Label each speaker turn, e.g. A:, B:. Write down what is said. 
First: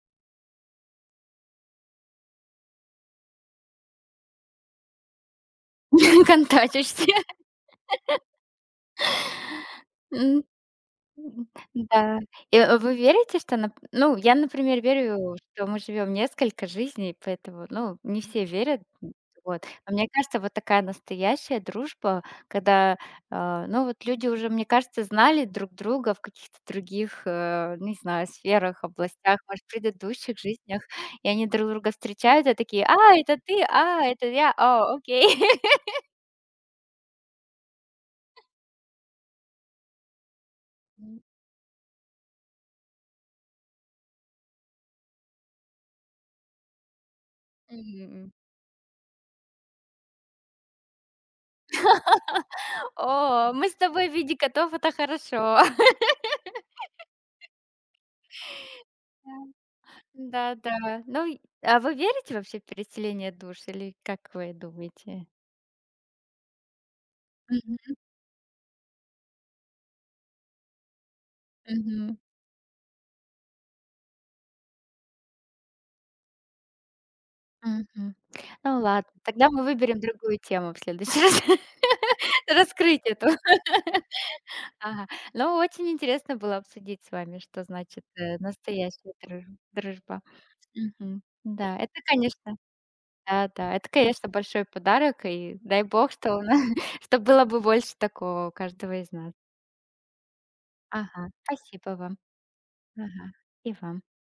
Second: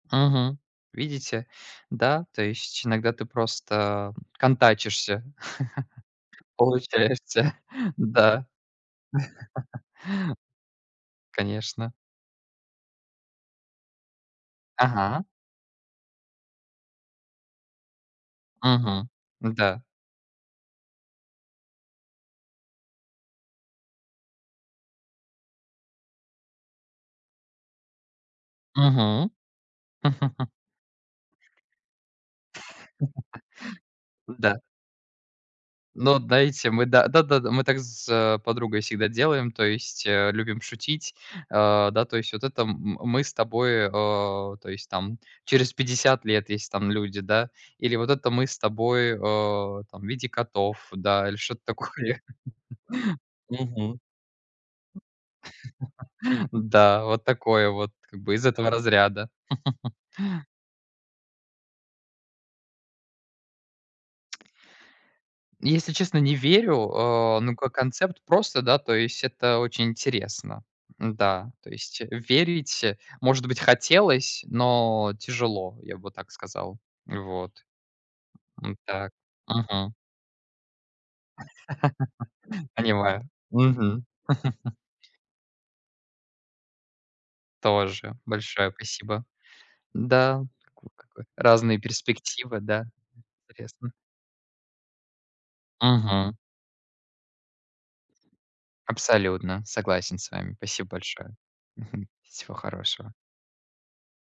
A: Мгм. Видите, да, то есть иногда ты просто контачишься!
B: Контачишься!
A: Получается, да.
B: М, м,
A: Конечно.
B: да. Э, вы верите, что, нап ну я, например,
A: Ага.
B: верю, что мы живём несколько жизней, поэтому, ну, не все верят.
A: Мгм.
B: М, вот.
A: Да.
B: Но мне кажется, вот такая настоящая дружба, когда, э, ну, вот люди уже, мне кажется, знали друг друга в каких-то других, э, не знаю, сферах,
A: Мгм.
B: областях, может, предыдущих жизнях. И они друг друга встречают и такие: "А, это ты? А, это я!
A: Да.
B: О, окей!"
A: Ну, дайте мы да, да-да-да мы так с, а, подругой всегда делаем, то есть, э, любим шутить.
B: М.
A: А, да то есть: "Вот это м мы с тобой, а, то есть там через 50 лет если там люди, да. Или вот это
B: М.
A: мы с тобой, а, там в виде котов". Да, или что-то такое,
B: О, мы с
A: мгм,
B: тобой в виде котов, это хорошо!
A: м, да, вот такое вот, как бы из этого разряда.
B: Да. Да, да. Ну и, а вы верите вообще в переселение душ? Или как вы думаете?
A: Если честно не верю. А, ну, как
B: Мгм.
A: концепт просто, да, то есть это очень интересно. Н-да. То есть
B: Мгм.
A: верить, э, может быть, хотелось, но тяжело, я бы так сказал, вот,
B: Мгм.
A: а,
B: Ну
A: так.
B: ладно, тогда мы
A: Мгм.
B: выберем другую тему в следующий раз. Раскрыть эту.
A: Понимаю. Мгм.
B: Ага. Ну очень интересно было обсудить с вами, что значит,
A: Тоже,
B: э,
A: большое
B: настоящая
A: спасибо!
B: друж дружба.
A: Да, ну
B: Мгм.
A: как
B: М,
A: вот
B: да,
A: разные
B: это, конечно.
A: перспективы, да.
B: Да, да- это,
A: Интересно.
B: конечно, большой подарок. И дай бог,
A: Мгм.
B: что на чтобы было бы больше такого у каждого из нас.
A: Абсолютно. Согласен с вами. Спасибо
B: Ага,
A: большое.
B: спасибо
A: Мгм.
B: вам.
A: Всего хорошего.
B: Ага и вам.